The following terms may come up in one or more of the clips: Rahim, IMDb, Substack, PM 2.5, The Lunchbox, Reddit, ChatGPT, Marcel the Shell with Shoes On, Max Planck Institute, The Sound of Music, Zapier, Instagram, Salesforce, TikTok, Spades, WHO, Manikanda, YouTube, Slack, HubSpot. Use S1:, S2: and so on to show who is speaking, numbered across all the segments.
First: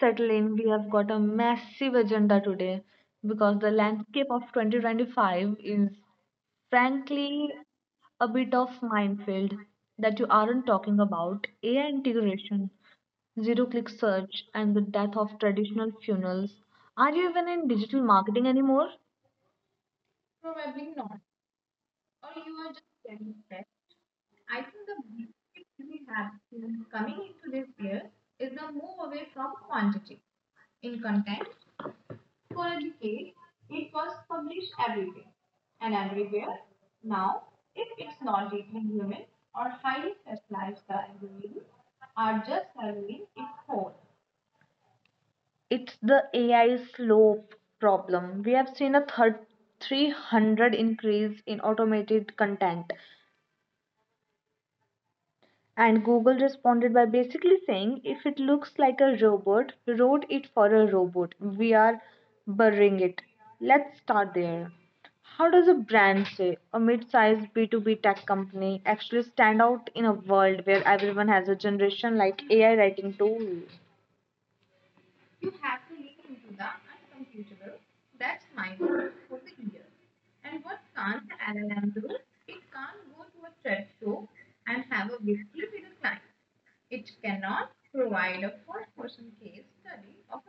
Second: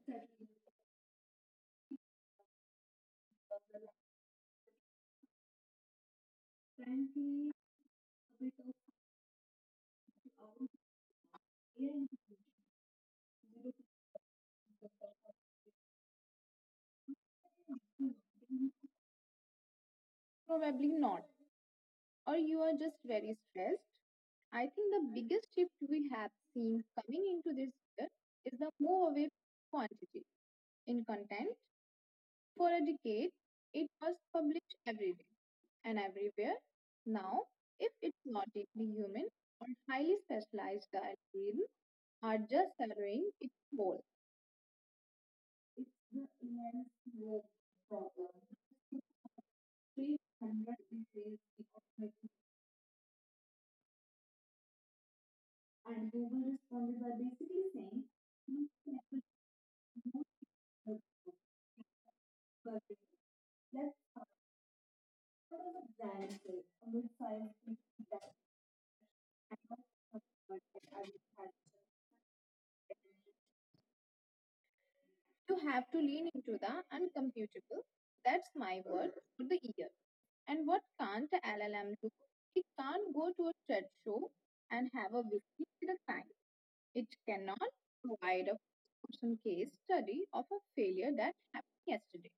S1: settle
S2: settle
S1: in. We have got a massive agenda today because
S2: well,
S1: the landscape of 2025 is
S2: frankly,
S1: frankly
S2: a bit
S1: a
S2: of
S1: bit of minefield that
S2: out
S1: you aren't talking about.
S2: and
S1: AI integration,
S2: zero to
S1: zero-click search, and the death of traditional funnels. Are you even in digital marketing anymore?
S2: probably not. Or you are just very stressed. I think the biggest shift we have seen coming into this year is the move away from quantity in content. For a decade, it was published every day and everywhere. Now, if it's not deeply human or highly specialized, the algorithms are just serving its role. The immense work
S1: It's
S2: problem.
S1: the AI slope problem.
S2: 300
S1: We have seen a
S2: essays
S1: thir-
S2: economists
S1: 300 increase in automated content.
S2: and Google responded by basically saying,
S1: And
S2: "You
S1: Google
S2: can actually
S1: responded by basically
S2: use the
S1: saying, if it
S2: query. Let's
S1: looks like a robot, wrote
S2: start
S1: it
S2: with
S1: for a robot. We are burying it.
S2: a brand
S1: Let's
S2: first,
S1: start
S2: a
S1: there.
S2: mid-sized
S1: How
S2: business
S1: does a
S2: that
S1: brand say a
S2: handles
S1: mid-sized
S2: customer
S1: B2B
S2: and
S1: tech company
S2: advertising.
S1: actually stand out in a world where everyone has a generation like AI
S2: You
S1: writing
S2: have
S1: tool?
S2: to lean into the uncomputable. That's my word for the year. And what can't a LLM do? It can't go to a chat show and have a whiskey with a client. It cannot provide a person case study of a failure that happened yesterday.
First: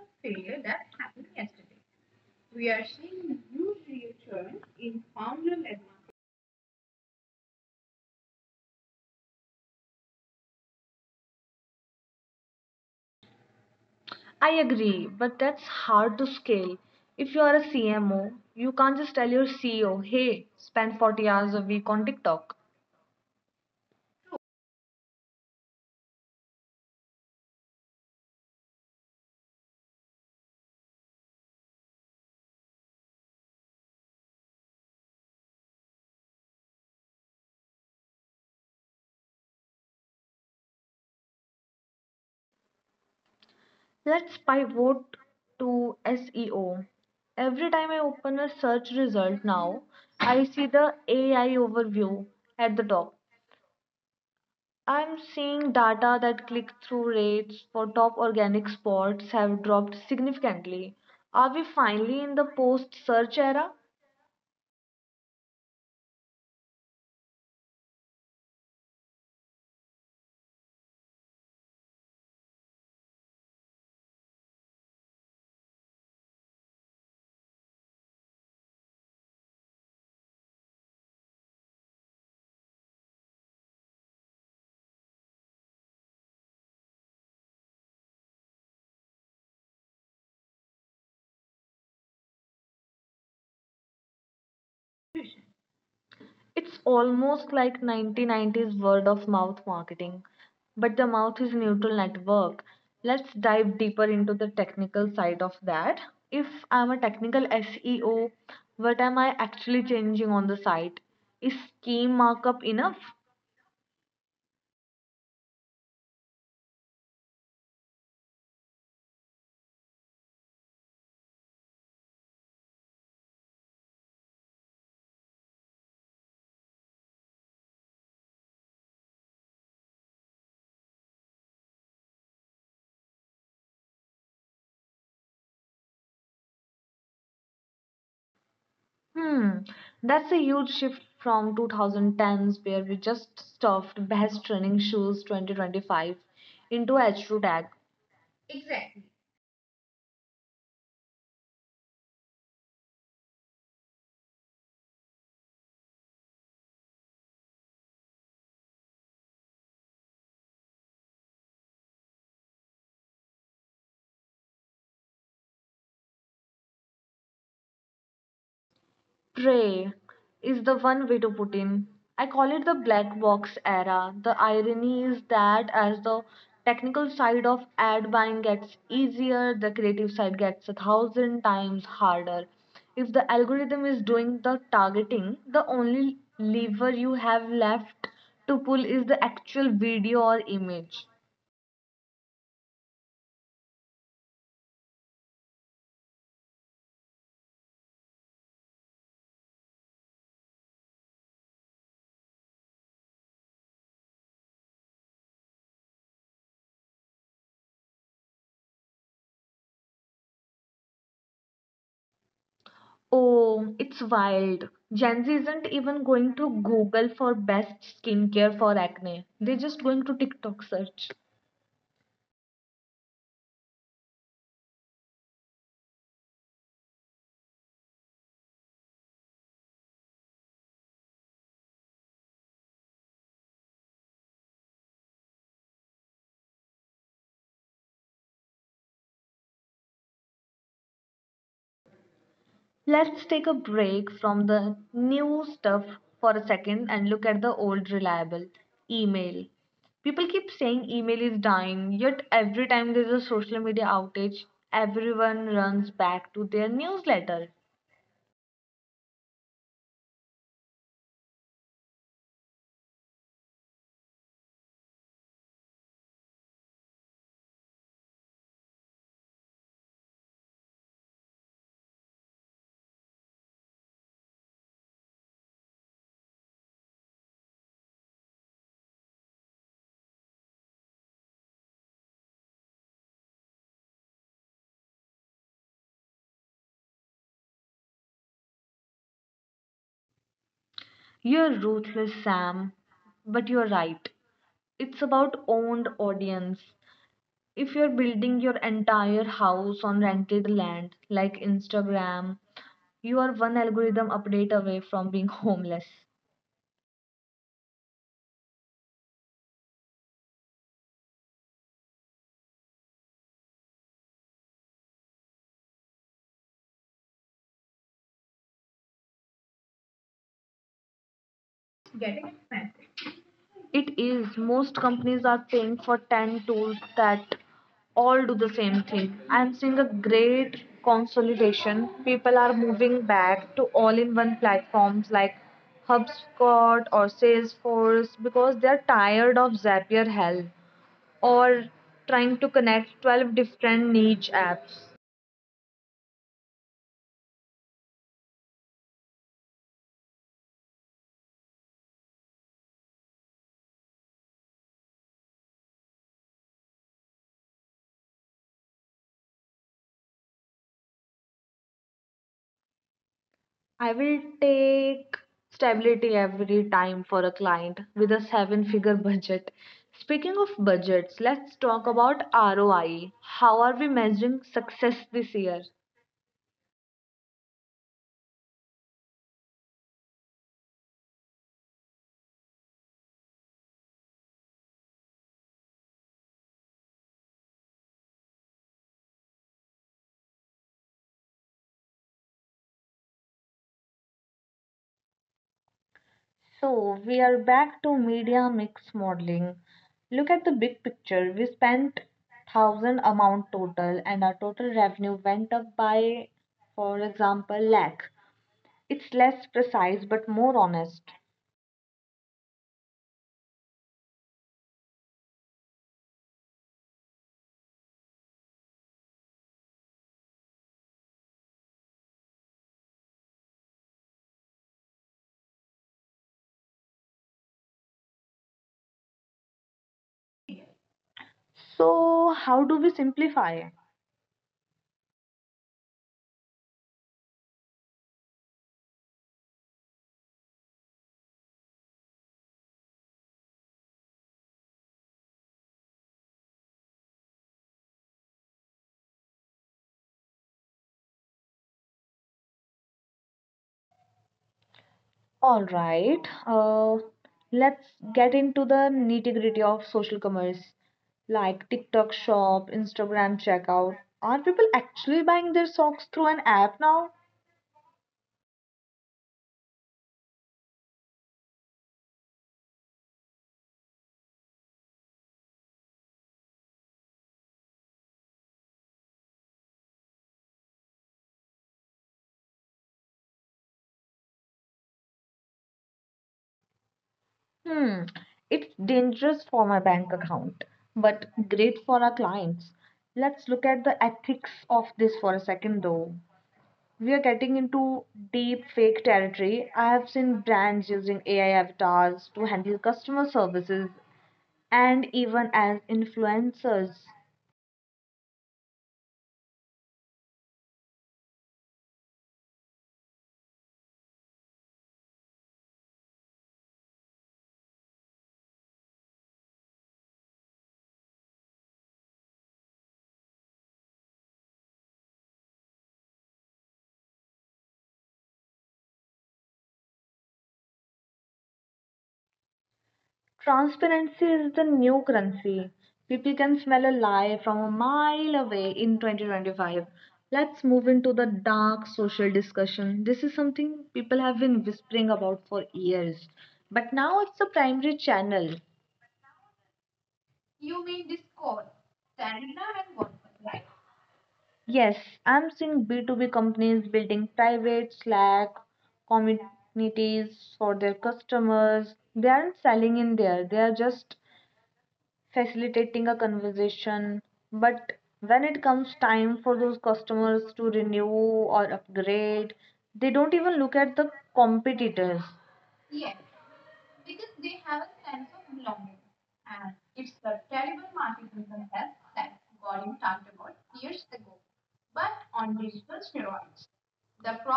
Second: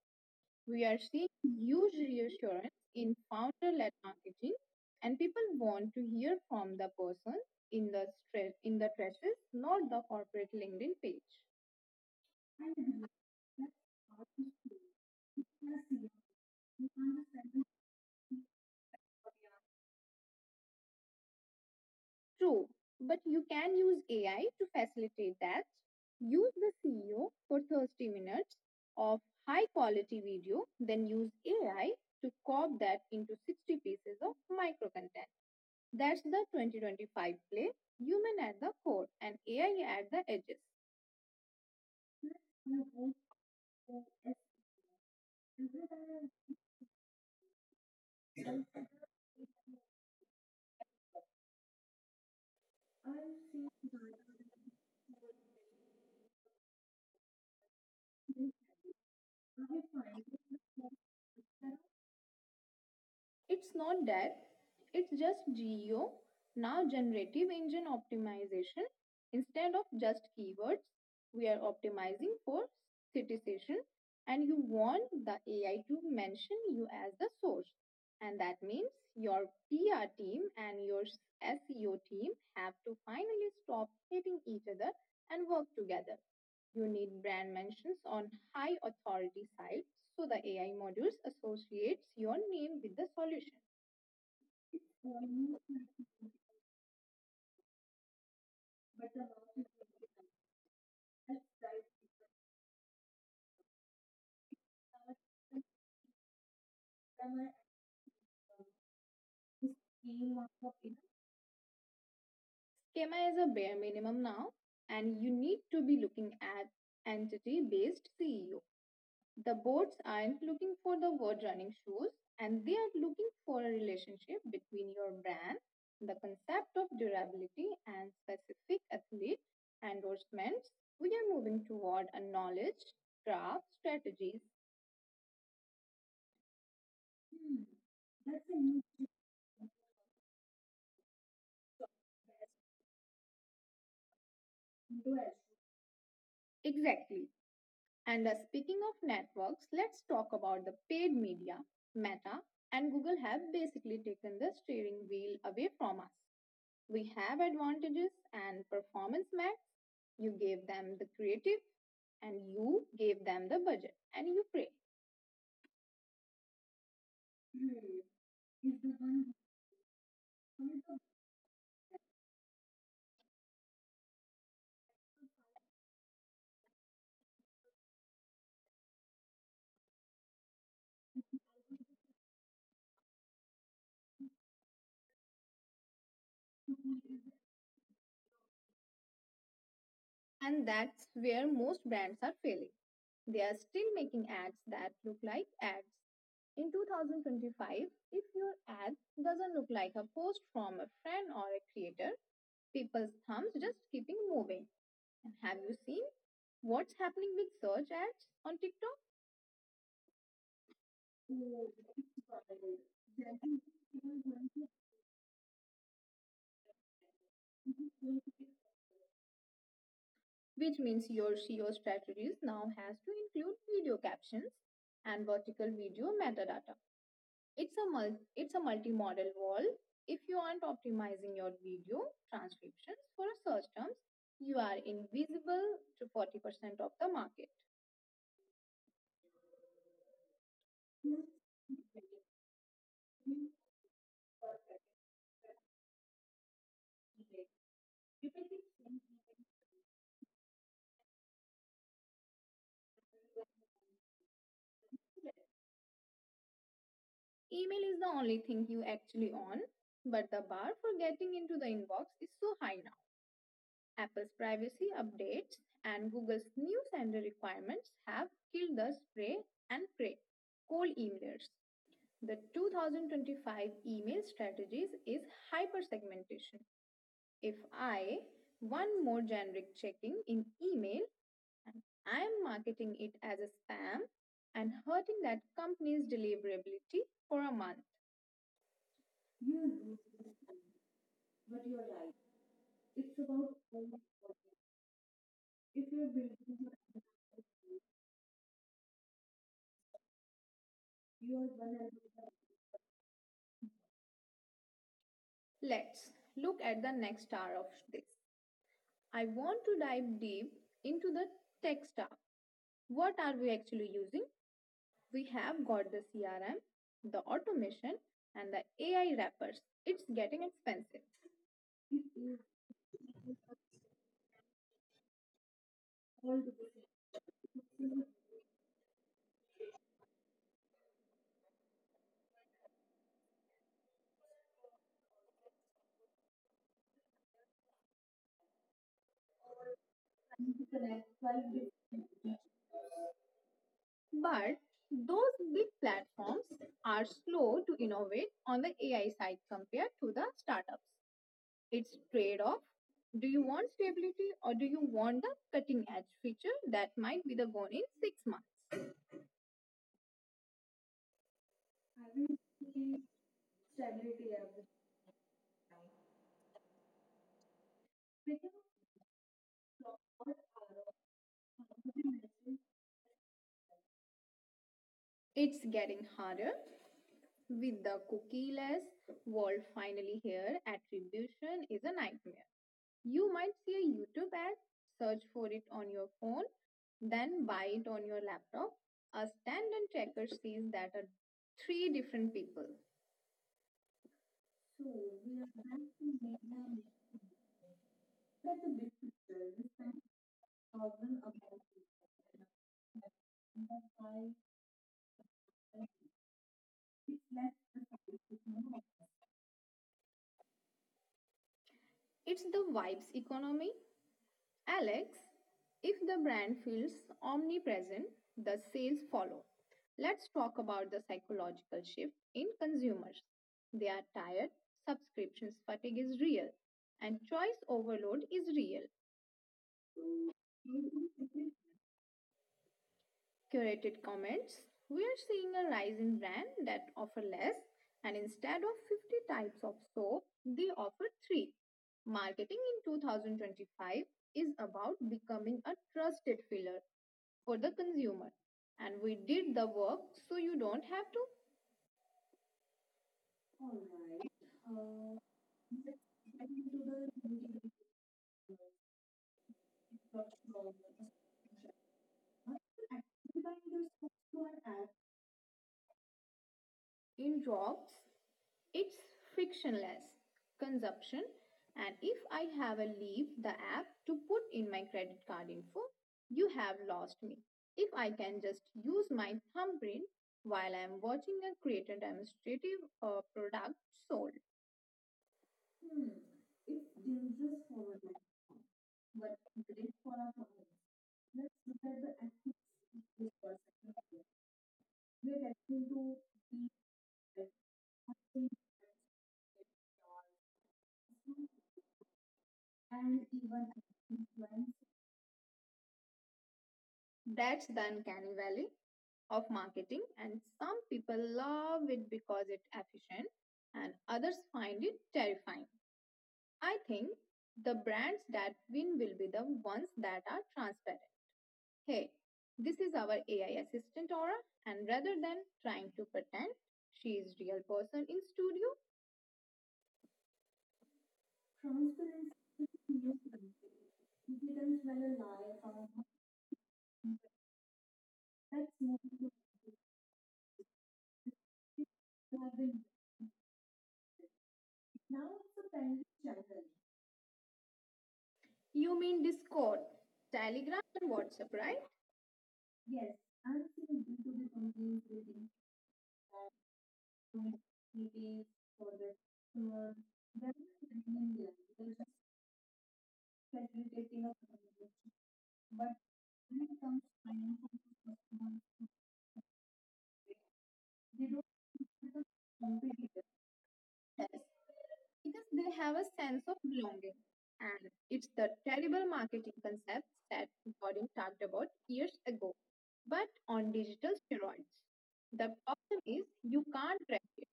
S2: We are seeing huge reassurance in founder led marketing, and people want to hear from the person in the stress in the trenches, not the corporate LinkedIn page. I agree. That's
S1: I
S2: how it
S1: agree,
S2: is.
S1: but that's hard to
S2: Yes, yes.
S1: scale. If you
S2: You
S1: are a
S2: understand
S1: CMO, you
S2: the
S1: can't just tell your CEO, hey, spend 40 hours a week on TikTok.
S2: true, but you can use AI to facilitate that. Use the CEO for 30 minutes of high quality video, then use AI to cob that into 60 pieces of micro content. That's the 2025 play, human at the core and AI at the
S1: Let's pivot to SEO. Every time I open a search result now, I see the
S2: edges.
S1: AI overview at the top. I'm seeing data that click through rates for top organic spots have dropped significantly. Are we finally in the post search era?
S2: It's not that, it's just GEO, now generative engine optimization. Instead of just keywords, we are optimizing for citation, and you want the AI to mention you as the source. And that means your PR team and your SEO team have to finally stop hating each other and work together. You need brand mentions on high authority sites so the AI modules associates your name with the solution.
S1: It's
S2: Schema
S1: almost like 1990s word of mouth marketing, but the mouth is neutral network. Let's dive deeper into the technical side of that. If I'm a technical SEO, what am I actually changing on the site? Is scheme markup enough?
S2: is a bare minimum now, and you need to be looking at entity based CEO. The boards aren't looking for the word running shoes and they are looking for a relationship between your brand, the concept of durability and specific athlete endorsements. We are moving toward a knowledge craft strategies. Hmm,
S1: Hmm,
S2: that's
S1: that's a
S2: a new
S1: huge
S2: shift.
S1: shift from 2010s where we just stuffed best running shoes 2025 into H2 tag.
S2: Exactly. And speaking of networks, let's talk about the paid media. Meta and Google have basically taken the steering wheel away from us. We have advantages and performance max. You gave them the creative and you gave them the budget and you pray.
S1: Prey is the one way to put in. I call it the black box era. The irony is that as the technical side of ad buying gets easier, the creative side gets a thousand times harder. If the algorithm is doing the targeting, the only lever you have left to pull is the actual video or image.
S2: And that's where most brands are failing. They are still making ads that look like ads. In 2025, if your ad doesn't look like a post from a friend or a creator, people's thumbs just keeping moving. And have you seen what's happening with search ads on TikTok?
S1: Oh, it's wild. Gen Z isn't even going to Google for best skincare for acne. They're just going to TikTok search.
S2: Which means your SEO strategies now has to include video captions and vertical video metadata. It's a multi-model wall. If you aren't optimizing your video transcriptions for search terms, you are invisible to 40% of the market.
S1: Let's take a break from the new stuff for a second and look at the old reliable email. People keep saying email is dying, yet every time there's a social media outage, everyone runs back to their newsletter.
S2: Email is the only thing you actually own, but the bar for getting into the inbox is so high now. Apple's privacy updates and Google's new sender requirements have killed the spray and pray cold emailers. The 2025 email strategies is hypersegmentation. If I want more generic checking in email and I am marketing it as a spam and hurting that company's deliverability for a month, you lose
S1: You're
S2: know,
S1: ruthless,
S2: but
S1: Sam,
S2: you're right.
S1: but you're right.
S2: It's about
S1: It's
S2: building
S1: about
S2: projects.
S1: owned audience.
S2: If you're building
S1: If
S2: your
S1: you're
S2: own,
S1: building your entire house on rented land like Instagram,
S2: you are one and
S1: you are
S2: one.
S1: one algorithm update away from being homeless.
S2: Let's look at the next hour of this. I want to dive deep into the tech stack. What are we actually using? We have got the CRM, the automation, and the AI wrappers. It's getting expensive. It is
S1: It is. Most companies are paying for 10 tools that
S2: all the
S1: all do the same thing. I'm seeing a great consolidation. People are moving back to all in one platforms like HubSpot or Salesforce because they're tired of
S2: way.
S1: Zapier hell or trying to connect 12 different niche
S2: But
S1: apps.
S2: those big platforms are slow to innovate on the AI side compared to the startups. It's trade off. Do you want stability or do you want the cutting edge feature that might be the gone in 6 months?
S1: I will take stability every time for a client with a seven figure budget. Speaking of budgets, let's talk about ROI. How are we measuring success this year?
S2: It's getting harder. With the cookieless world finally here, attribution is a nightmare. You might see a YouTube ad, search for it on your phone, then buy it on your laptop. A standard tracker sees that are three different people. So we are back to
S1: So, we are
S2: mainline
S1: back to
S2: medicine.
S1: media mix
S2: But the
S1: modeling.
S2: big picture,
S1: Look at
S2: this
S1: the
S2: time
S1: big picture. We
S2: problem
S1: spent
S2: about
S1: 1000
S2: people.
S1: amount total and our total revenue went up by for example lakh. It's less precise but more honest.
S2: It's the vibes economy. Alex, if the brand feels omnipresent, the sales follow. Let's talk about the psychological shift in consumers. They are tired, subscriptions fatigue is real, and choice overload is real.
S1: So, how do we simplify?
S2: Curated comments, we are seeing a rise in brands that offer less, and instead of 50 types of soap, they offer three. Marketing in 2025 is about becoming a trusted filler for the consumer. And we did the work so you don't have to. All right. Uh,
S1: All right.
S2: let's get
S1: Uh,
S2: into the
S1: let's
S2: nitty-gritty.
S1: get into the
S2: It's
S1: nitty-gritty of social
S2: not
S1: commerce,
S2: about
S1: like TikTok shop, Instagram
S2: actually buy
S1: checkout.
S2: the
S1: Are people
S2: subscription ad.
S1: actually buying their socks through an app now?
S2: In drops, it's frictionless consumption. And if I have a leave the app to put in my credit card info, you have lost me. If I can just use my thumbprint while I am watching a creator demonstrative product sold. Hmm. It's dangerous
S1: Hmm.
S2: for a platform,
S1: It's dangerous for
S2: but
S1: my bank
S2: great for our
S1: account,
S2: community.
S1: but
S2: Let's
S1: great
S2: look
S1: for
S2: at
S1: our
S2: the ethics
S1: clients.
S2: of this
S1: Let's look at the
S2: perspective.
S1: ethics of this
S2: We're
S1: for a
S2: destined
S1: second,
S2: to
S1: though.
S2: be
S1: We are
S2: better,
S1: getting into
S2: something
S1: deep fake territory. I have seen brands using AI avatars to handle
S2: and
S1: customer
S2: even
S1: services
S2: influence.
S1: and even as influencers.
S2: That's the uncanny valley of marketing, and some people love it because it's efficient, and others find it terrifying. I think the brands that win will be the ones that are transparent. Hey, this is our AI assistant Aura, and rather than trying to pretend she is real person in studio, transparency is useless.
S1: Transparency is the
S2: If you
S1: new
S2: can smell a
S1: currency.
S2: lie from a
S1: People can smell a lie
S2: mile.
S1: from a mile away in
S2: Let's move to
S1: 2025. Let's move into the dark social
S2: you have
S1: discussion.
S2: been
S1: This is something people have been whispering
S2: now
S1: about
S2: it's
S1: for
S2: a friendly
S1: years,
S2: channel.
S1: but now it's the primary channel.
S2: You mean Discord, Telegram, and WhatsApp, right? Yes, I'm still due to the companies
S1: Yes,
S2: waiting
S1: I'm seeing
S2: for
S1: B2B companies building private
S2: meetings for
S1: Slack
S2: the customer. They're not
S1: communities
S2: living
S1: for their
S2: in there. They're just
S1: customers. They aren't selling in there, they are
S2: facilitating a
S1: just
S2: conversation. But
S1: facilitating a
S2: when it comes to
S1: conversation.
S2: financial
S1: But when
S2: customers,
S1: it comes time for those customers to renew
S2: they don't
S1: or
S2: have
S1: upgrade,
S2: the
S1: they
S2: competitor.
S1: don't even look at the
S2: Yes,
S1: competitors.
S2: because they have a sense of belonging. And it's the terrible marketing concept that Gordon talked about years ago, but on digital steroids. The problem is you can't track it,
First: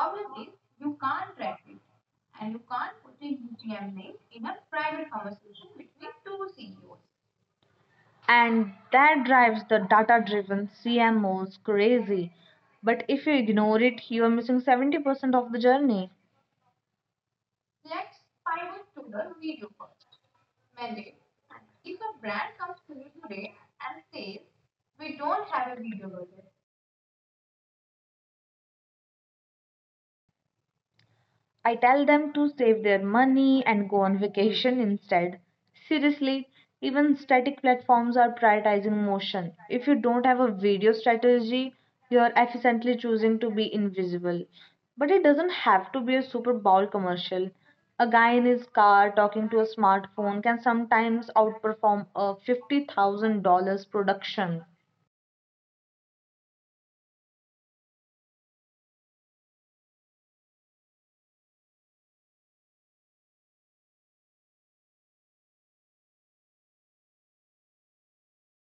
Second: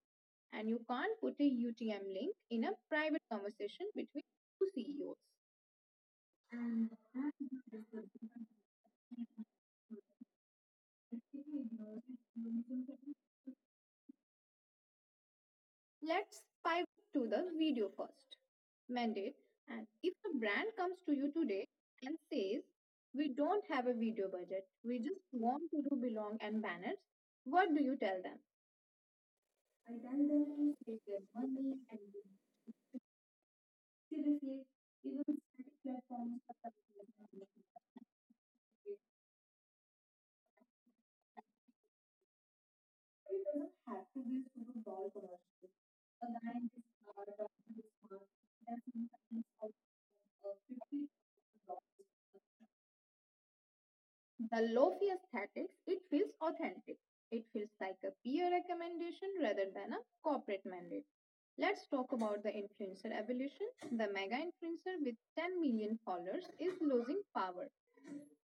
S2: and you can't put a UTM link in a private conversation between two CEOs.
S1: And that drives the data driven CMOs crazy. But if you ignore it, you are missing 70% of the journey.
S2: Let's pivot to the video first. Mandate. And if a brand comes to you today and says, we don't have a video budget, we just want to do belong and banners, what do you tell them? I tell them to save their
S1: I tell
S2: money
S1: them
S2: and
S1: to save their money and go on vacation
S2: seriously,
S1: instead.
S2: even static
S1: Seriously,
S2: platforms are.
S1: even static platforms are prioritizing motion. If you don't have a video strategy, you're efficiently choosing to
S2: It
S1: be
S2: doesn't have to
S1: invisible.
S2: be a Super
S1: But
S2: Bowl
S1: it doesn't
S2: commercial.
S1: have to be a
S2: A
S1: Super
S2: line is
S1: Bowl
S2: Dr.
S1: commercial.
S2: Bismarck,
S1: A guy in
S2: and
S1: his car
S2: sometimes also,
S1: talking to a smartphone can
S2: $50.
S1: sometimes outperform a $50,000
S2: The
S1: production.
S2: lofi aesthetics, it feels authentic. It feels like a peer recommendation rather than a corporate mandate. Let's talk about the influencer evolution. The mega influencer with 10 million followers is losing power.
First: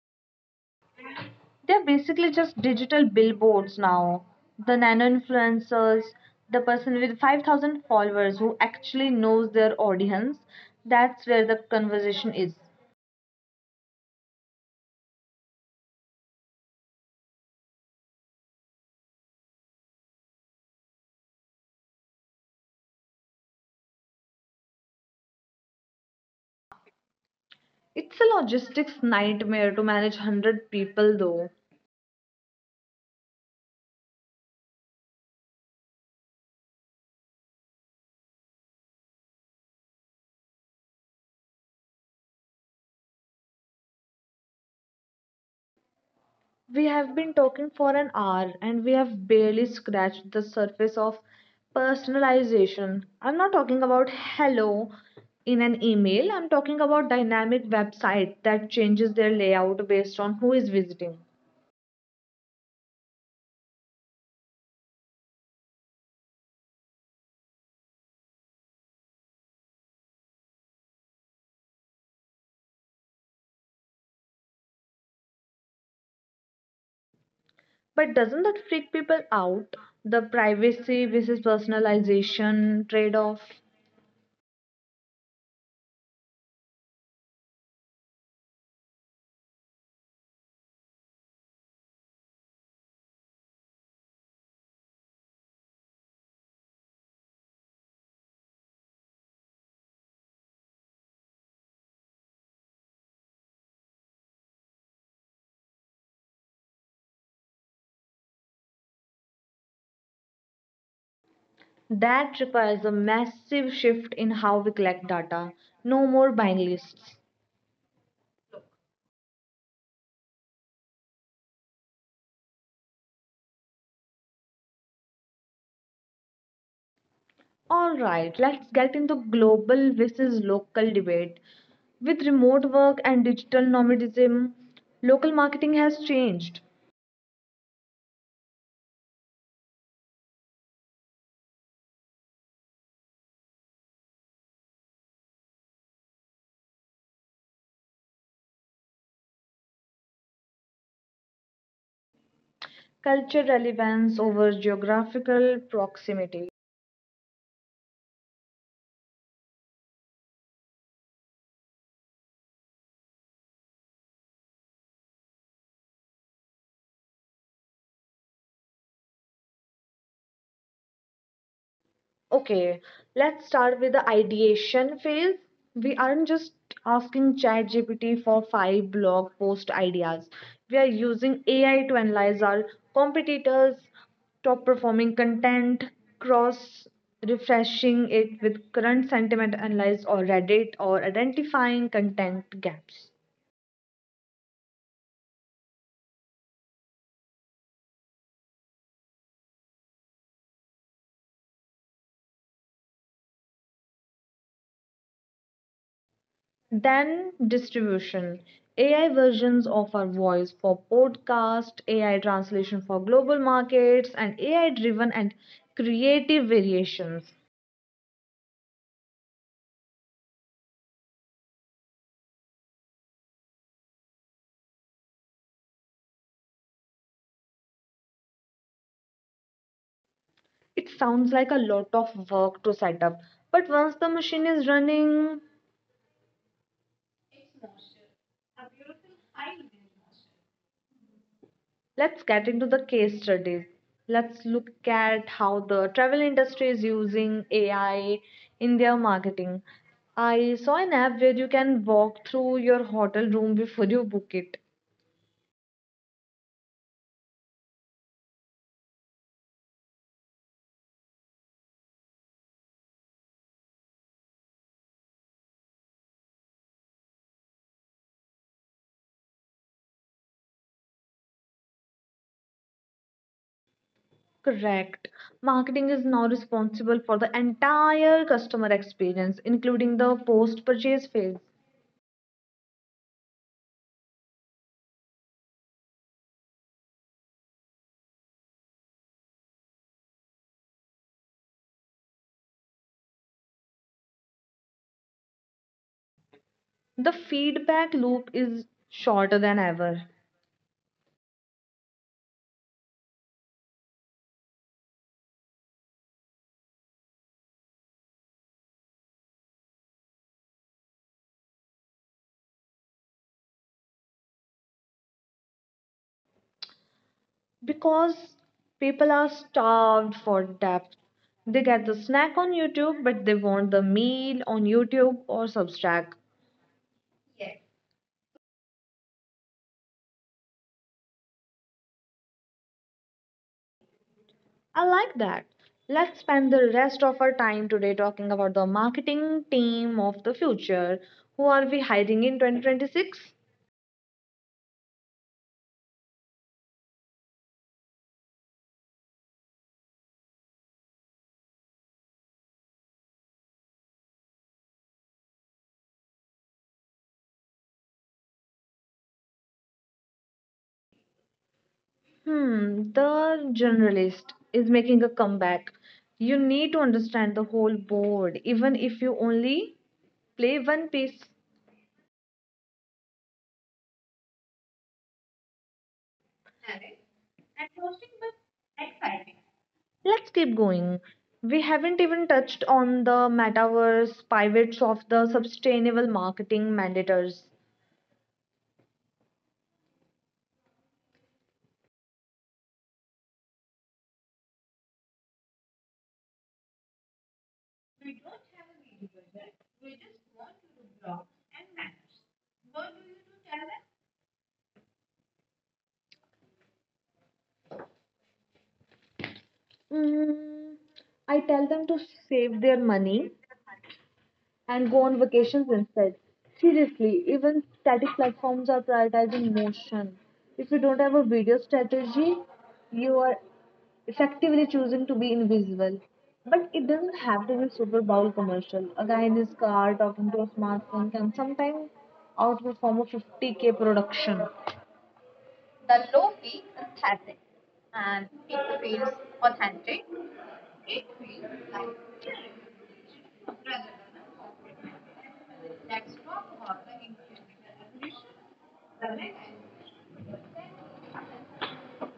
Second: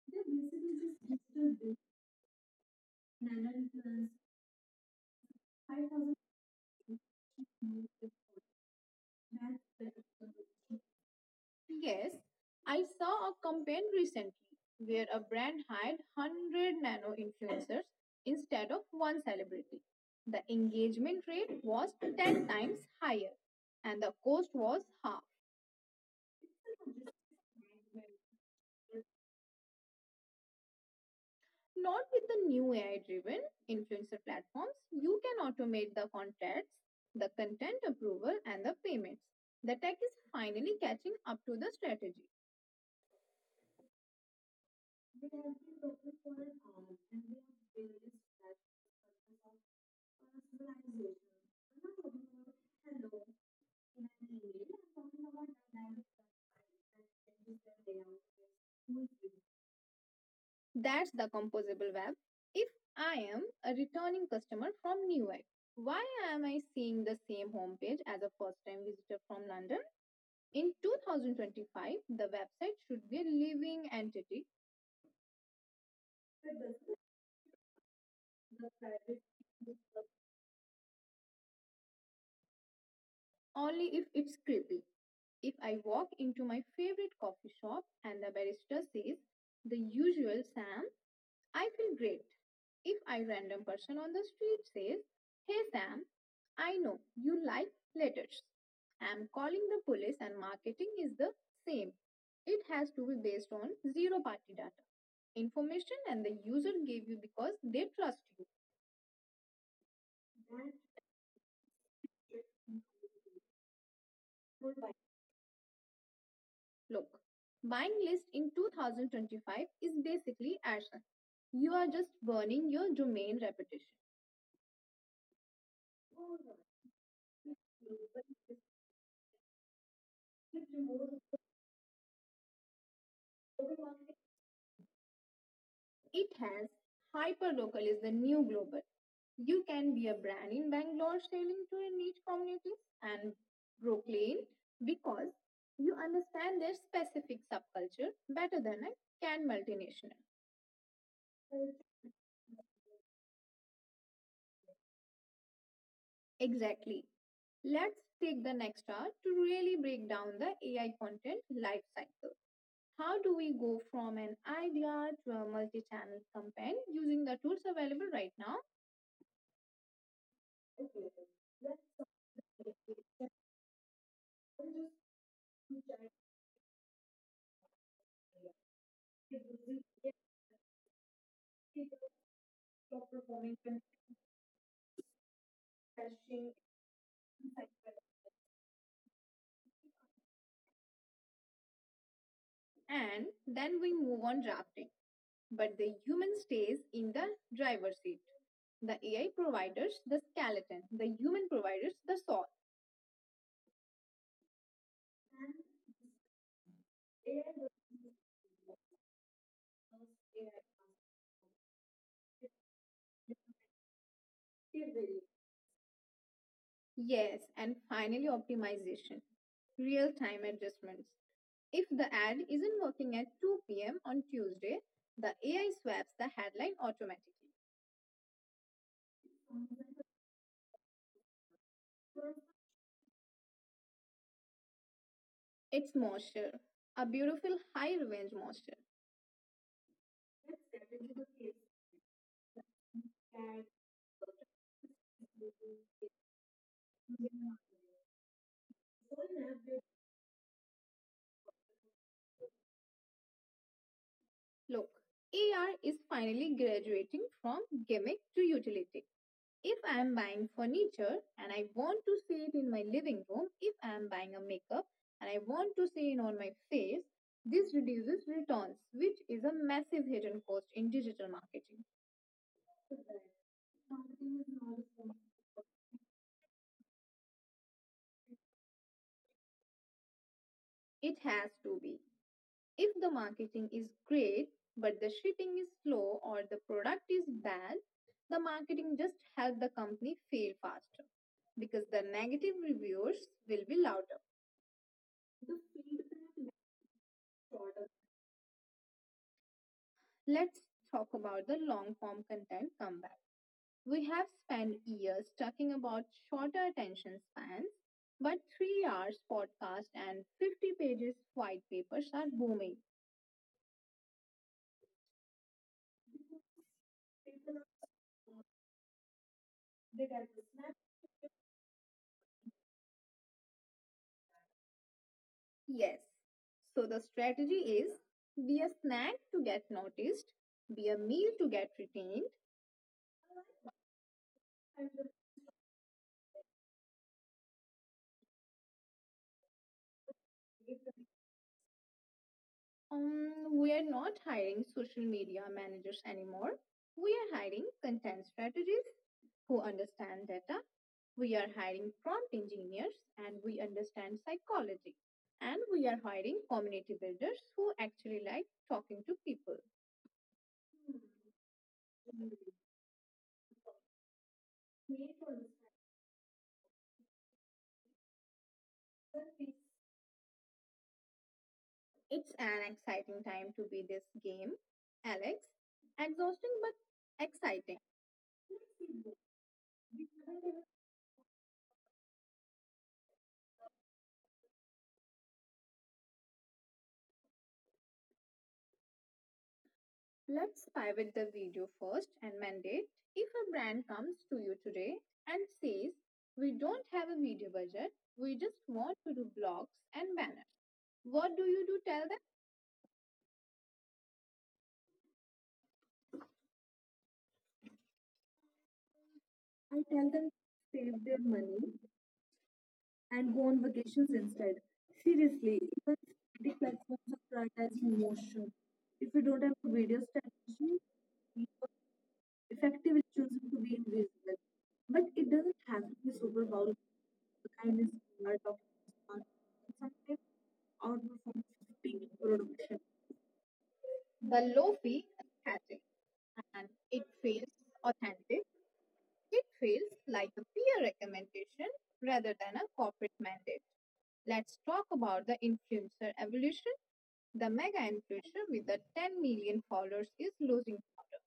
S2: They're basically just digital big
S1: They're basically just digital
S2: nano
S1: billboards
S2: influencers,
S1: now. The nano influencers,
S2: 5,000
S1: the person with 5,000
S2: views,
S1: followers who actually knows
S2: that's
S1: their
S2: the
S1: audience, that's where the
S2: yes,
S1: conversation is.
S2: I saw a campaign recently where a brand hired 100 nano influencers instead of one celebrity. The engagement rate was 10 times higher and the cost was half.
S1: It's a logistics nightmare to manage 100 people though.
S2: Not with the new AI driven influencer platforms, you can automate the contracts, the content approval, and the payments. The tech is finally catching up to the strategy. They directly focus on an
S1: We
S2: art
S1: have been
S2: and the
S1: talking for an
S2: various
S1: hour
S2: that
S1: and we have
S2: the purpose of
S1: barely scratched the surface of
S2: civilization. I'm not
S1: personalization.
S2: talking about
S1: I'm
S2: hello,
S1: not talking about
S2: in an email,
S1: hello
S2: I'm talking
S1: in
S2: about
S1: an
S2: dynamic
S1: email, I'm talking about
S2: websites that
S1: dynamic
S2: changes their layout
S1: website that
S2: based on who
S1: changes
S2: is
S1: their
S2: reading.
S1: layout based on who is visiting.
S2: That's the composable web. If I am a returning customer from Newark, why am I seeing the same homepage as a first time visitor from London? In 2025, the website should be a living entity with
S1: But doesn't that freak people out? The privacy versus personalization trade off?
S2: only if it's creepy. If I walk into my favorite coffee shop and the barista says, the usual Sam, I feel great. If a random person on the street says, hey Sam, I know you like letters. I'm calling the police and marketing is the same. It has to be based on zero party data, information and the user gave you because they trust you.
S1: That requires a massive shift in how we collect data. No more buying lists.
S2: Look, buying list in 2025 is basically action. You are just burning your domain reputation.
S1: Alright, let's get into global versus local debate. With remote work and digital nomadism, local marketing has changed.
S2: It has hyperlocal is the new global. You can be a brand in Bangalore selling to a niche communities and Brooklyn because you understand their specific subculture better than a can multinational.
S1: Culture relevance over geographical proximity.
S2: Exactly. Let's take the next hour to really break down the AI content life cycle. How do we go from an idea to a multi channel campaign using the tools available right now? Okay,
S1: Okay,
S2: let's
S1: let's
S2: take
S1: start
S2: it.
S1: with the ideation phase.
S2: I'm
S1: We aren't just
S2: just
S1: asking ChatGPT for five blog post ideas.
S2: using
S1: We are using AI to analyze our
S2: top
S1: competitors,
S2: performing
S1: top performing content, cross
S2: caching.
S1: refreshing it with current sentiment analysis or Reddit, or identifying content gaps.
S2: And then we move on drafting. But the human stays in the driver's seat. The AI providers the skeleton, the human providers the soul.
S1: Then distribution. AI versions of our voice for podcast, AI translation for global markets, and AI driven and creative variations.
S2: Yes, and finally, optimization real time adjustments. If the ad isn't working at 2 p.m. on Tuesday, the AI swaps the headline automatically.
S1: It sounds like a lot of work to set up, but once the machine is running,
S2: It's moisture, a beautiful high revenge moisture.
S1: let's get into the case studies. Let's look at how the travel industry is using AI in their marketing. I saw an app where you can walk through your hotel room before you book it.
S2: Look, AR is finally graduating from gimmick to utility. If I am buying furniture and I want to see it in my living room, if I am buying a makeup and I want to see it on my face, this reduces returns, which is a massive hidden cost in digital marketing.
S1: Correct. Marketing is now responsible for the entire customer experience, including the post purchase phase.
S2: It has to be. If the marketing is great, but the shipping is slow or the product is bad, the marketing just helped the company fail faster because the negative reviews will be louder.
S1: The feedback loop is shorter than ever
S2: Let's talk about the long form content comeback. We have spent years talking about shorter attention spans, but 3 hours podcast and 50 pages white papers are booming.
S1: because people are starved for depth. They get the snack on YouTube, but they want the meal on YouTube or Substack.
S2: Yes. So the strategy is be a snack to get noticed, be a meal to get retained.
S1: I like that. Let's spend the rest of our time today talking about the marketing team of the future. Who are we hiring in 2026?
S2: We are not hiring social media managers anymore. We are hiring content strategists who understand data. We are hiring prompt engineers and we understand psychology. And we are hiring community builders who actually like talking to people.
S1: Hmm, the generalist is making a comeback. You need to understand the whole board, even if you only play one piece.
S2: It's an exciting time to be this game, Alex. Exhausting but exciting.
S1: Let's keep going. We haven't even touched on the metaverse pivots of the sustainable marketing mandators.
S2: Let's pivot the video first and mandate. If a brand comes to you today and says, we don't have a video budget, we just want to do blogs and banners, what do you do? Tell them?
S1: Mm,
S2: I tell them
S1: I
S2: to
S1: tell them to
S2: save their
S1: save their
S2: money
S1: money
S2: and go on
S1: and go on
S2: vacations
S1: vacations
S2: instead.
S1: instead.
S2: Seriously,
S1: Seriously,
S2: even
S1: even
S2: the
S1: static
S2: platforms
S1: platforms
S2: are
S1: are
S2: prioritizing
S1: prioritizing
S2: motion.
S1: motion. If
S2: If
S1: you
S2: you
S1: don't
S2: don't
S1: have
S2: have
S1: a
S2: a video
S1: video
S2: strategy,
S1: strategy,
S2: you
S1: you are
S2: effectively
S1: effectively
S2: choosing
S1: choosing to
S2: to
S1: be
S2: be invisible.
S1: invisible.
S2: But
S1: But it
S2: it
S1: doesn't
S2: doesn't have
S1: have
S2: to
S1: to be
S2: be
S1: Super
S2: superpower.
S1: Bowl commercial. A guy in
S2: Kindness
S1: his
S2: is part
S1: car
S2: of
S1: talking to a
S2: smart,
S1: smartphone
S2: and
S1: can
S2: sometimes
S1: sometimes
S2: outperforms
S1: outperform a
S2: peak
S1: 50K
S2: production.
S1: production.
S2: The low fee is catchy and it feels authentic. It feels like a peer recommendation rather than a corporate mandate. Let's talk about the influencer evolution. The mega influencer with the 10 million followers is losing power.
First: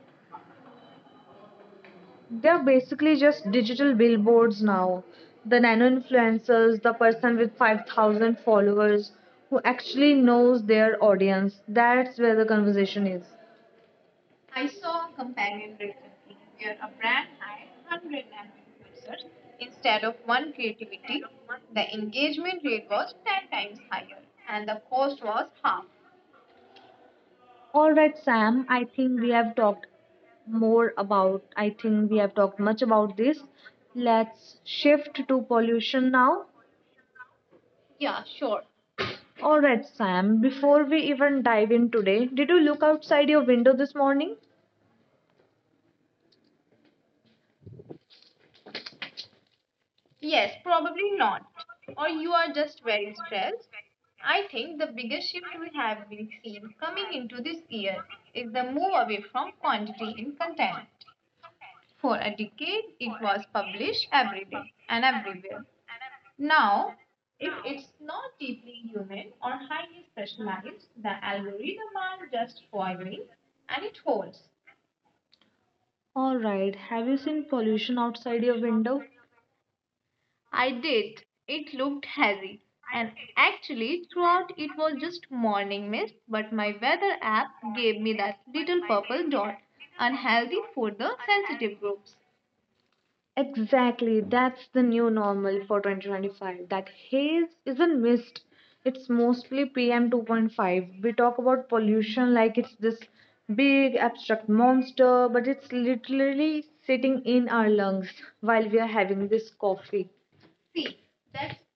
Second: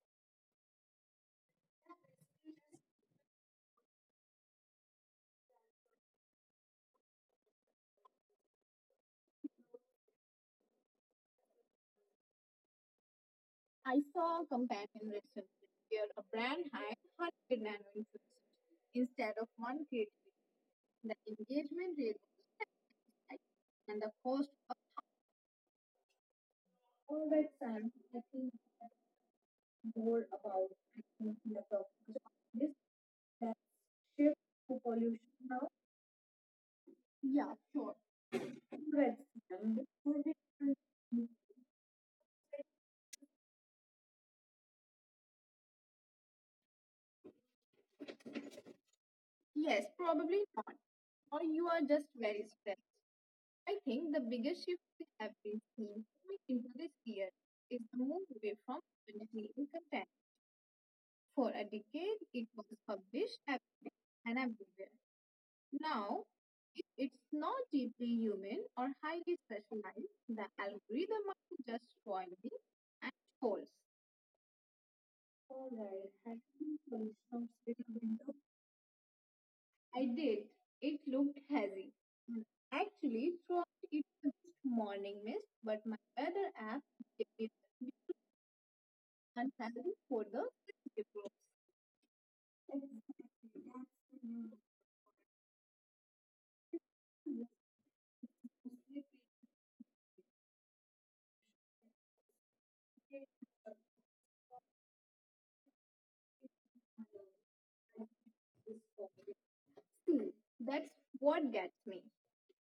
S1: They're basically just digital billboards now. The nano influencers, the person with 5,000 followers who actually knows their audience. That's where the conversation is.
S2: I saw a companion restaurant where a brand hired 100 nano influencers instead of one creative. The engagement rate was high, and the cost of all that time,
S1: All
S2: I
S1: right,
S2: think
S1: Sam,
S2: more about, I think in the
S1: I
S2: purpose
S1: think
S2: of
S1: we have
S2: this
S1: talked much about
S2: that
S1: this.
S2: shift
S1: Let's
S2: to pollution
S1: shift to
S2: now.
S1: pollution now.
S2: Yeah, sure. Red
S1: All
S2: system,
S1: right, Sam, before we even dive in today, did you look outside your window this morning?
S2: yes, probably not. Or you are just very stressed. I think the biggest shift we have been seeing coming into this year is the move away from manipulating content. For a decade, it was published everything and everywhere. Now, if it's not deeply human or highly specialized, the algorithm might just spoil it and false. All right, have you been to
S1: All
S2: some
S1: right, have you
S2: window?
S1: seen pollution outside your
S2: I
S1: window?
S2: did. It looked hazy. Actually, throughout it was just morning mist, but my weather app declared it to unhealthy for the sensitive groups.
S1: Exactly, that's the new normal for 2025. That haze isn't mist, it's mostly PM 2.5. We talk about pollution like it's this big abstract monster, but it's literally sitting in our lungs while we are having
S2: See,
S1: this
S2: that's
S1: coffee.
S2: what gets me.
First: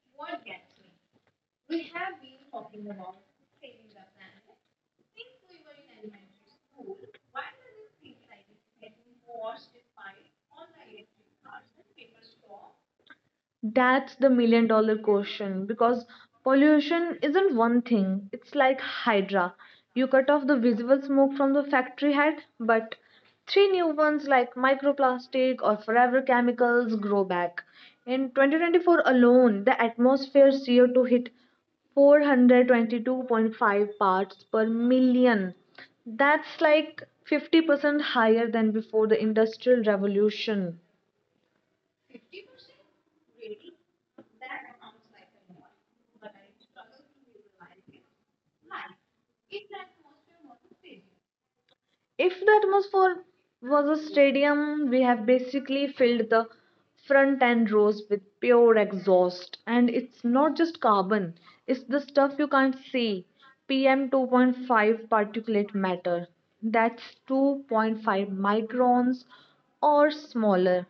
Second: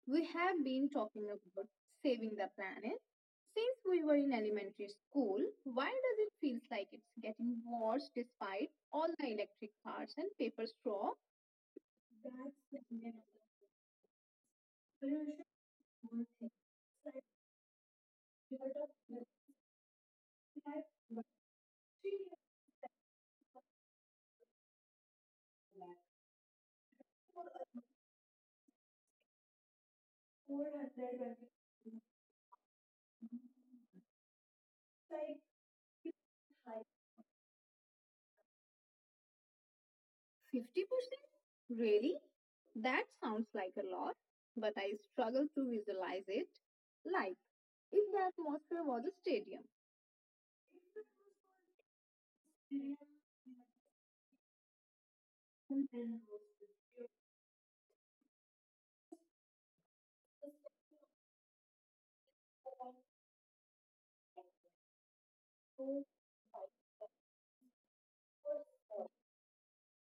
S2: We have been talking about saving the planet since we were in elementary school. Why does it feel like it's getting worse despite all the electric cars and paper straw? That's the Indian
S1: That's the million-dollar
S2: pollution
S1: question because
S2: one thing.
S1: pollution
S2: Like,
S1: isn't one thing. It's
S2: you
S1: like
S2: are talking about
S1: Hydra. You cut off the visible smoke from the factory
S2: three,
S1: head, but three new ones like microplastic or forever chemicals grow back. In 2024 alone, the atmosphere's
S2: four
S1: CO2 hit
S2: hundred and
S1: 422.5 parts per million.
S2: like
S1: That's like 50% higher than before the Industrial Revolution.
S2: 50%? Really? That sounds like a lot, but I struggle to visualize it. Like, if the atmosphere was a stadium. If it was
S1: If the
S2: for
S1: atmosphere
S2: Indian.
S1: was a stadium, we have basically filled
S2: So
S1: the
S2: these
S1: front end rows with pure exhaust. And it's not just carbon, it's the stuff you can't see. PM 2.5 particulate matter. That's 2.5 microns or smaller.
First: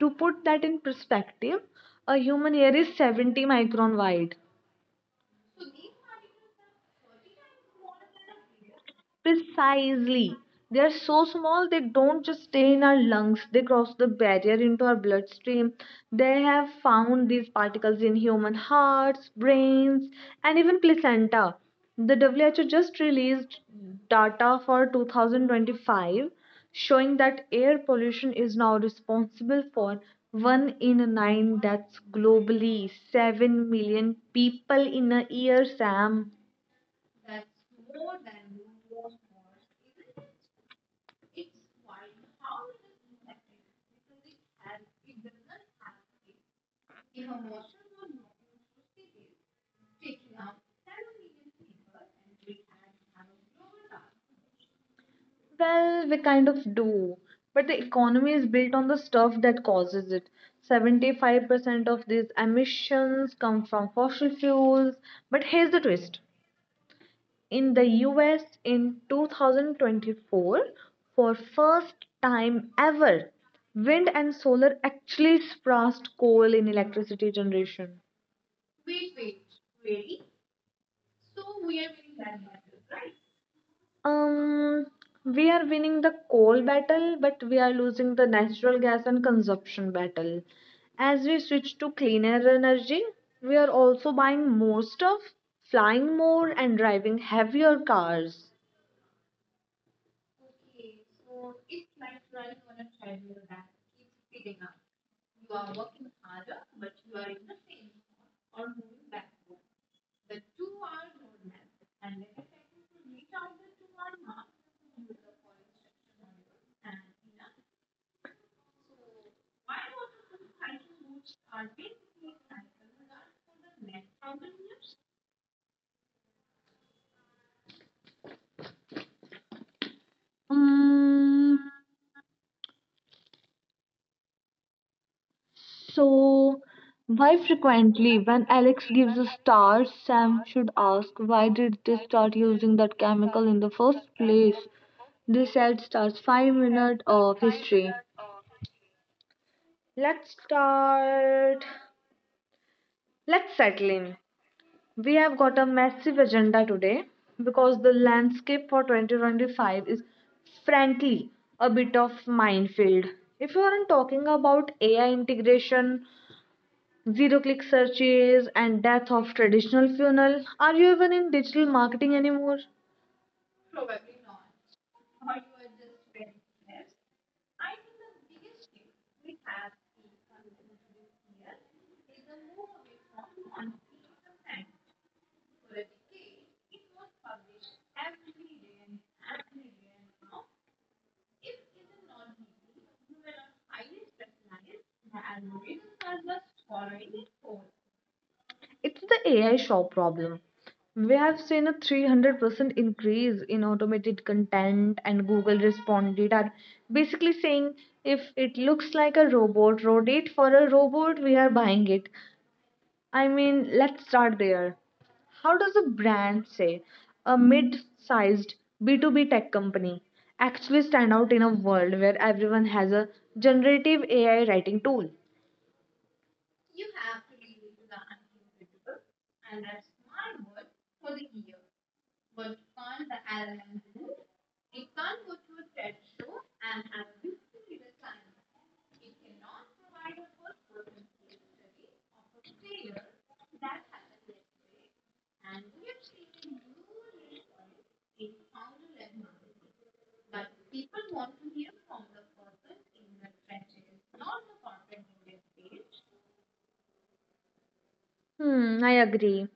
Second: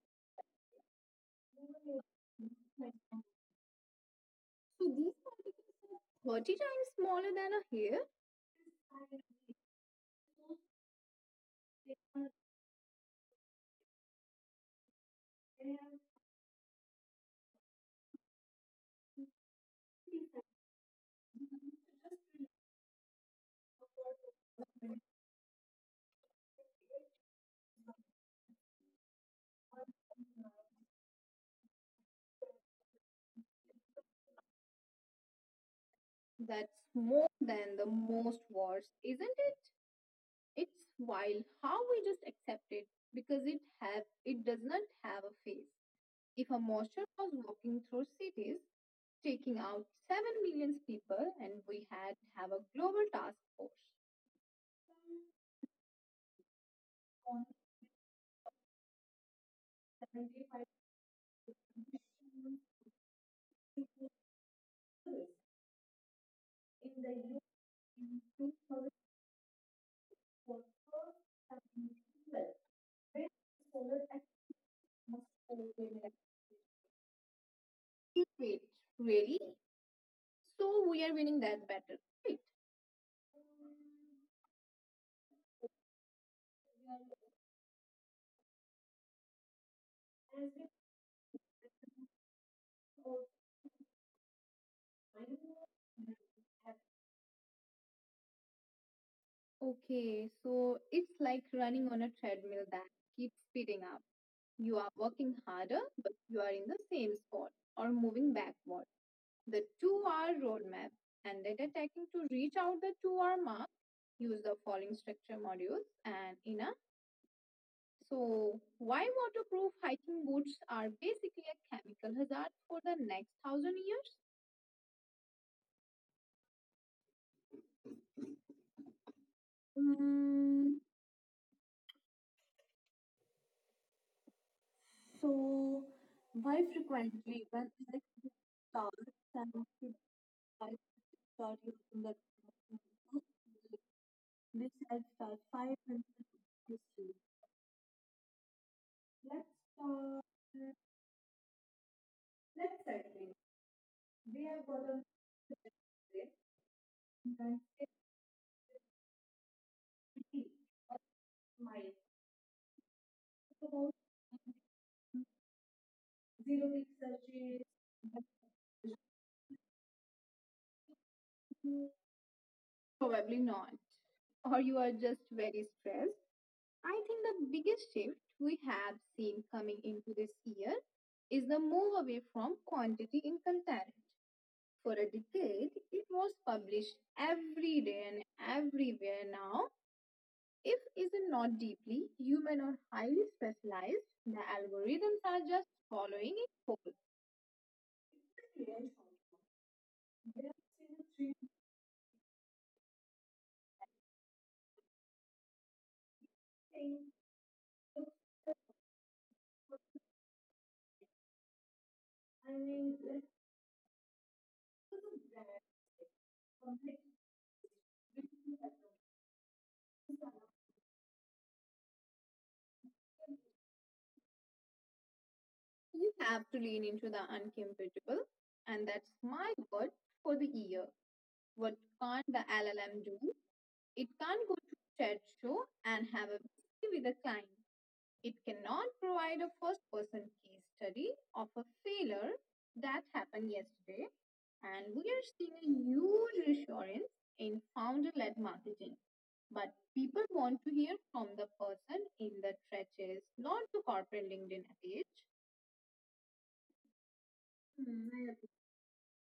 S1: To put that in perspective, a human hair is 70 micron wide.
S2: particles are 30 times smaller than a hair?
S1: Precisely. They are so small, they don't just stay in our lungs, they cross the barrier into our bloodstream. They have found these particles in human hearts, brains, and even placenta. The WHO just released data for 2025 showing that air pollution is now responsible for 1 in 9 deaths globally. 7 million people in a year, Sam.
S2: That's more than the most wars, isn't it? It's wild how we just accept it because it does not have a face. If a monster was walking through cities, taking out 7 million people, and we had to have a global task force
S1: Well, we kind of do,
S2: on
S1: but the economy is built on the stuff that causes it.
S2: 75
S1: 75% of these
S2: million
S1: emissions come from
S2: people
S1: fossil fuels.
S2: in
S1: But here's the twist.
S2: the U S
S1: In the
S2: in
S1: US
S2: 2004
S1: in 2024, for
S2: and in
S1: first
S2: the US,
S1: time ever,
S2: solar
S1: wind and solar actually
S2: atmosphere.
S1: surpassed coal in electricity generation.
S2: Wait, really? So we are winning that battle, right?
S1: Um, we are winning the coal battle, but we are losing the natural gas and consumption battle. As we switch to cleaner energy, we are also buying more stuff,
S2: As we
S1: flying more,
S2: have,
S1: and driving heavier cars.
S2: okay, so it's like running on a treadmill that keeps speeding up. You are working harder, but you are in the same spot or moving backward. The 2 hour roadmap and data tagging to reach out the 2 hour mark, use the following structure modules and INA. So, why waterproof hiking boots are basically a chemical hazard for the next thousand years?
S1: Mm,
S2: Mm, so,
S1: so,
S2: why
S1: why frequently?
S2: frequently when
S1: When
S2: I
S1: Alex gives a
S2: start
S1: star, Sam should ask,
S2: I
S1: why did they
S2: started
S1: start
S2: in the
S1: using that chemical in the first place?
S2: this
S1: This
S2: I
S1: ad
S2: start
S1: starts
S2: five
S1: 5
S2: minutes
S1: minutes of
S2: history.
S1: history.
S2: Let's
S1: Let's
S2: start.
S1: start. Let's
S2: Let's
S1: settle
S2: settle.
S1: in. We
S2: We
S1: have
S2: have
S1: got
S2: got
S1: a
S2: a
S1: massive agenda today because the
S2: and
S1: landscape for 2025 is
S2: city
S1: frankly
S2: of
S1: a bit of
S2: mind.
S1: minefield. If you aren't talking
S2: About
S1: about AI integration,
S2: zero
S1: zero click
S2: researches.
S1: searches and death of traditional funnel, are you even in digital marketing anymore?
S2: Probably not. Or you are just very stressed. I think the biggest shift we have seen coming into this year is the move away from quantity in content. For a decade, it was published every day and everywhere. Now, if is not deeply human or highly specialized, the algorithms are just following it whole.
S1: It's the AI shop problem. We have seen a 300% increase in automated content, and Google responded are basically saying if it looks like a robot, rotate for a robot, we are buying it. I mean, let's start there. How does a brand, say, a mid sized B2B tech company, actually stand out in a world where everyone has a generative AI writing tool?
S2: You have to lean into the uncomfortable, and that's my word for the year. What can't the LLM do? It can't go to a chat show and have a meeting with a client. It cannot provide a first person case study of a failure that happened yesterday. And we are seeing a huge resurgence in founder led marketing. But people want to hear from the person in the trenches, not the corporate LinkedIn page. Hmm,
S1: Hmm, I agree.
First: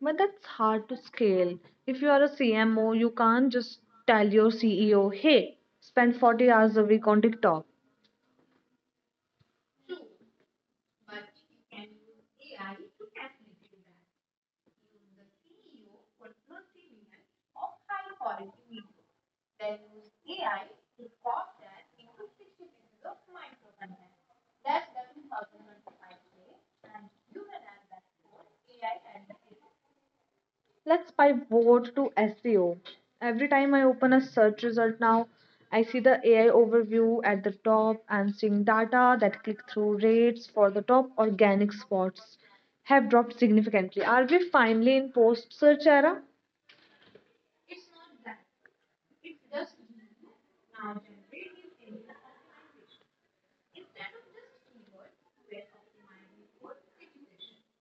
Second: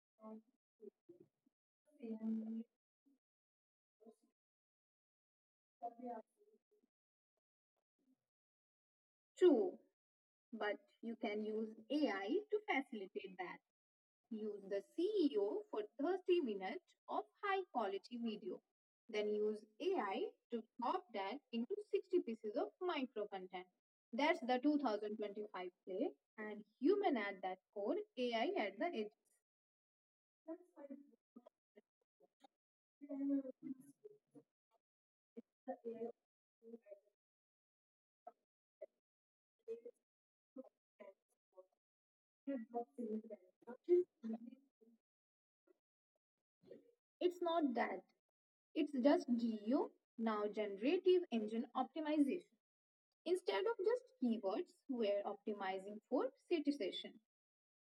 S1: But that's hard to scale. If you are a CMO, you can't just tell your CEO, hey, spend 40 hours a week on TikTok.
S2: true, but you can use AI to facilitate that. Use the CEO for 30 minutes of high quality video. Then use AI to chop that into 60 pieces of micro content. That's the 2025 play, and human at that core, AI at the edges.
S1: Let's pivot to SEO. Every time I open a search result now, I see the AI overview at the top. And seeing data that click through rates for the top organic spots have dropped significantly. Are we finally in post search era?
S2: It's not that, it's just GEO, now generative engine optimization. Instead of just keywords we're optimizing for citation,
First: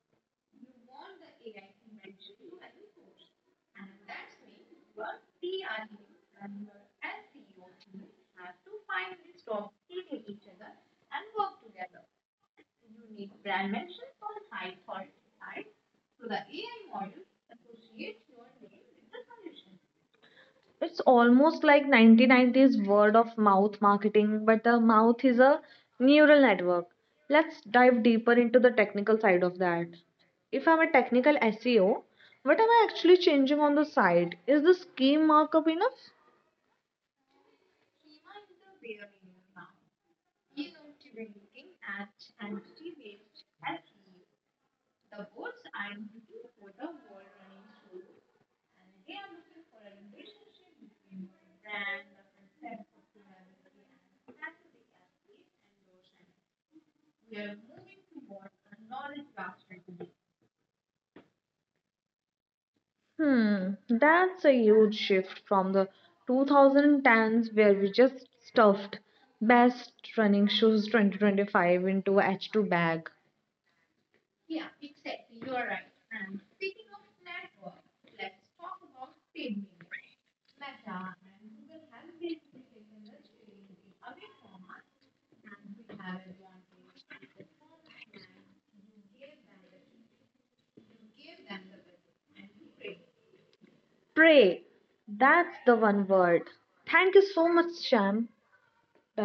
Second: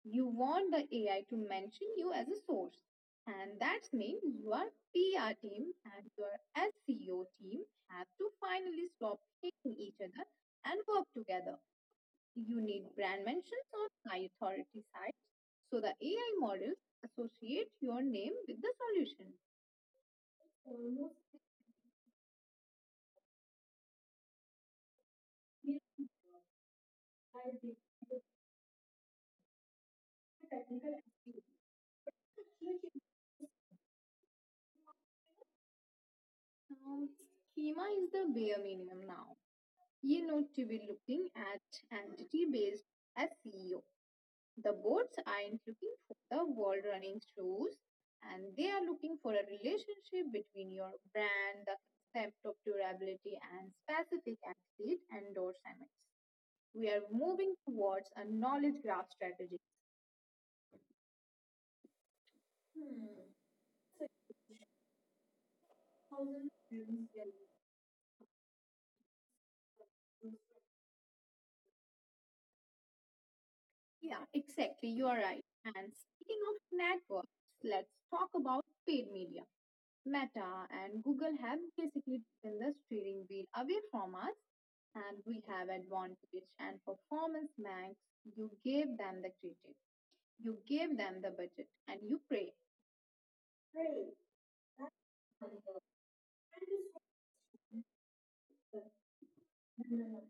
S2: you want the AI to mention you as a source. And that means your PR team and your SEO team have to finally stop hating each other and work together. You need brand mentions on high authority sites so the AI models associate your name with the solution.
S1: It's
S2: Almost
S1: almost like 1990s word of mouth marketing, but the mouth is a
S2: feels
S1: neural network.
S2: like
S1: Let's
S2: a
S1: dive deeper into the technical side of that. If I'm a
S2: technical
S1: technical SEO, what am I
S2: activity.
S1: actually changing on the site? Is the scheme markup enough?
S2: Um, Schema is the bare minimum now. You know to be looking at entity based as CEO. The boards aren't looking for the world running shows and they are looking for a relationship between your brand, the concept of durability, and specific athlete endorsements. We are moving towards a knowledge graph strategy. Hmm.
S1: Hmm, that's a huge shift from the
S2: 6,000 students will,
S1: 2010s where we just stuffed best running shoes 2025 into a H2 bag.
S2: yeah, exactly. You are right. And speaking of networks, let's talk about paid media. Meta and Google have basically taken the steering wheel away from us, and we have advantage and performance max. You gave them the credit, you gave them the budget, and you pray. Pray. That's
S1: Pray.
S2: wonderful.
S1: That's the one word. Thank you so much,
S2: Thank
S1: Sham.
S2: you so much.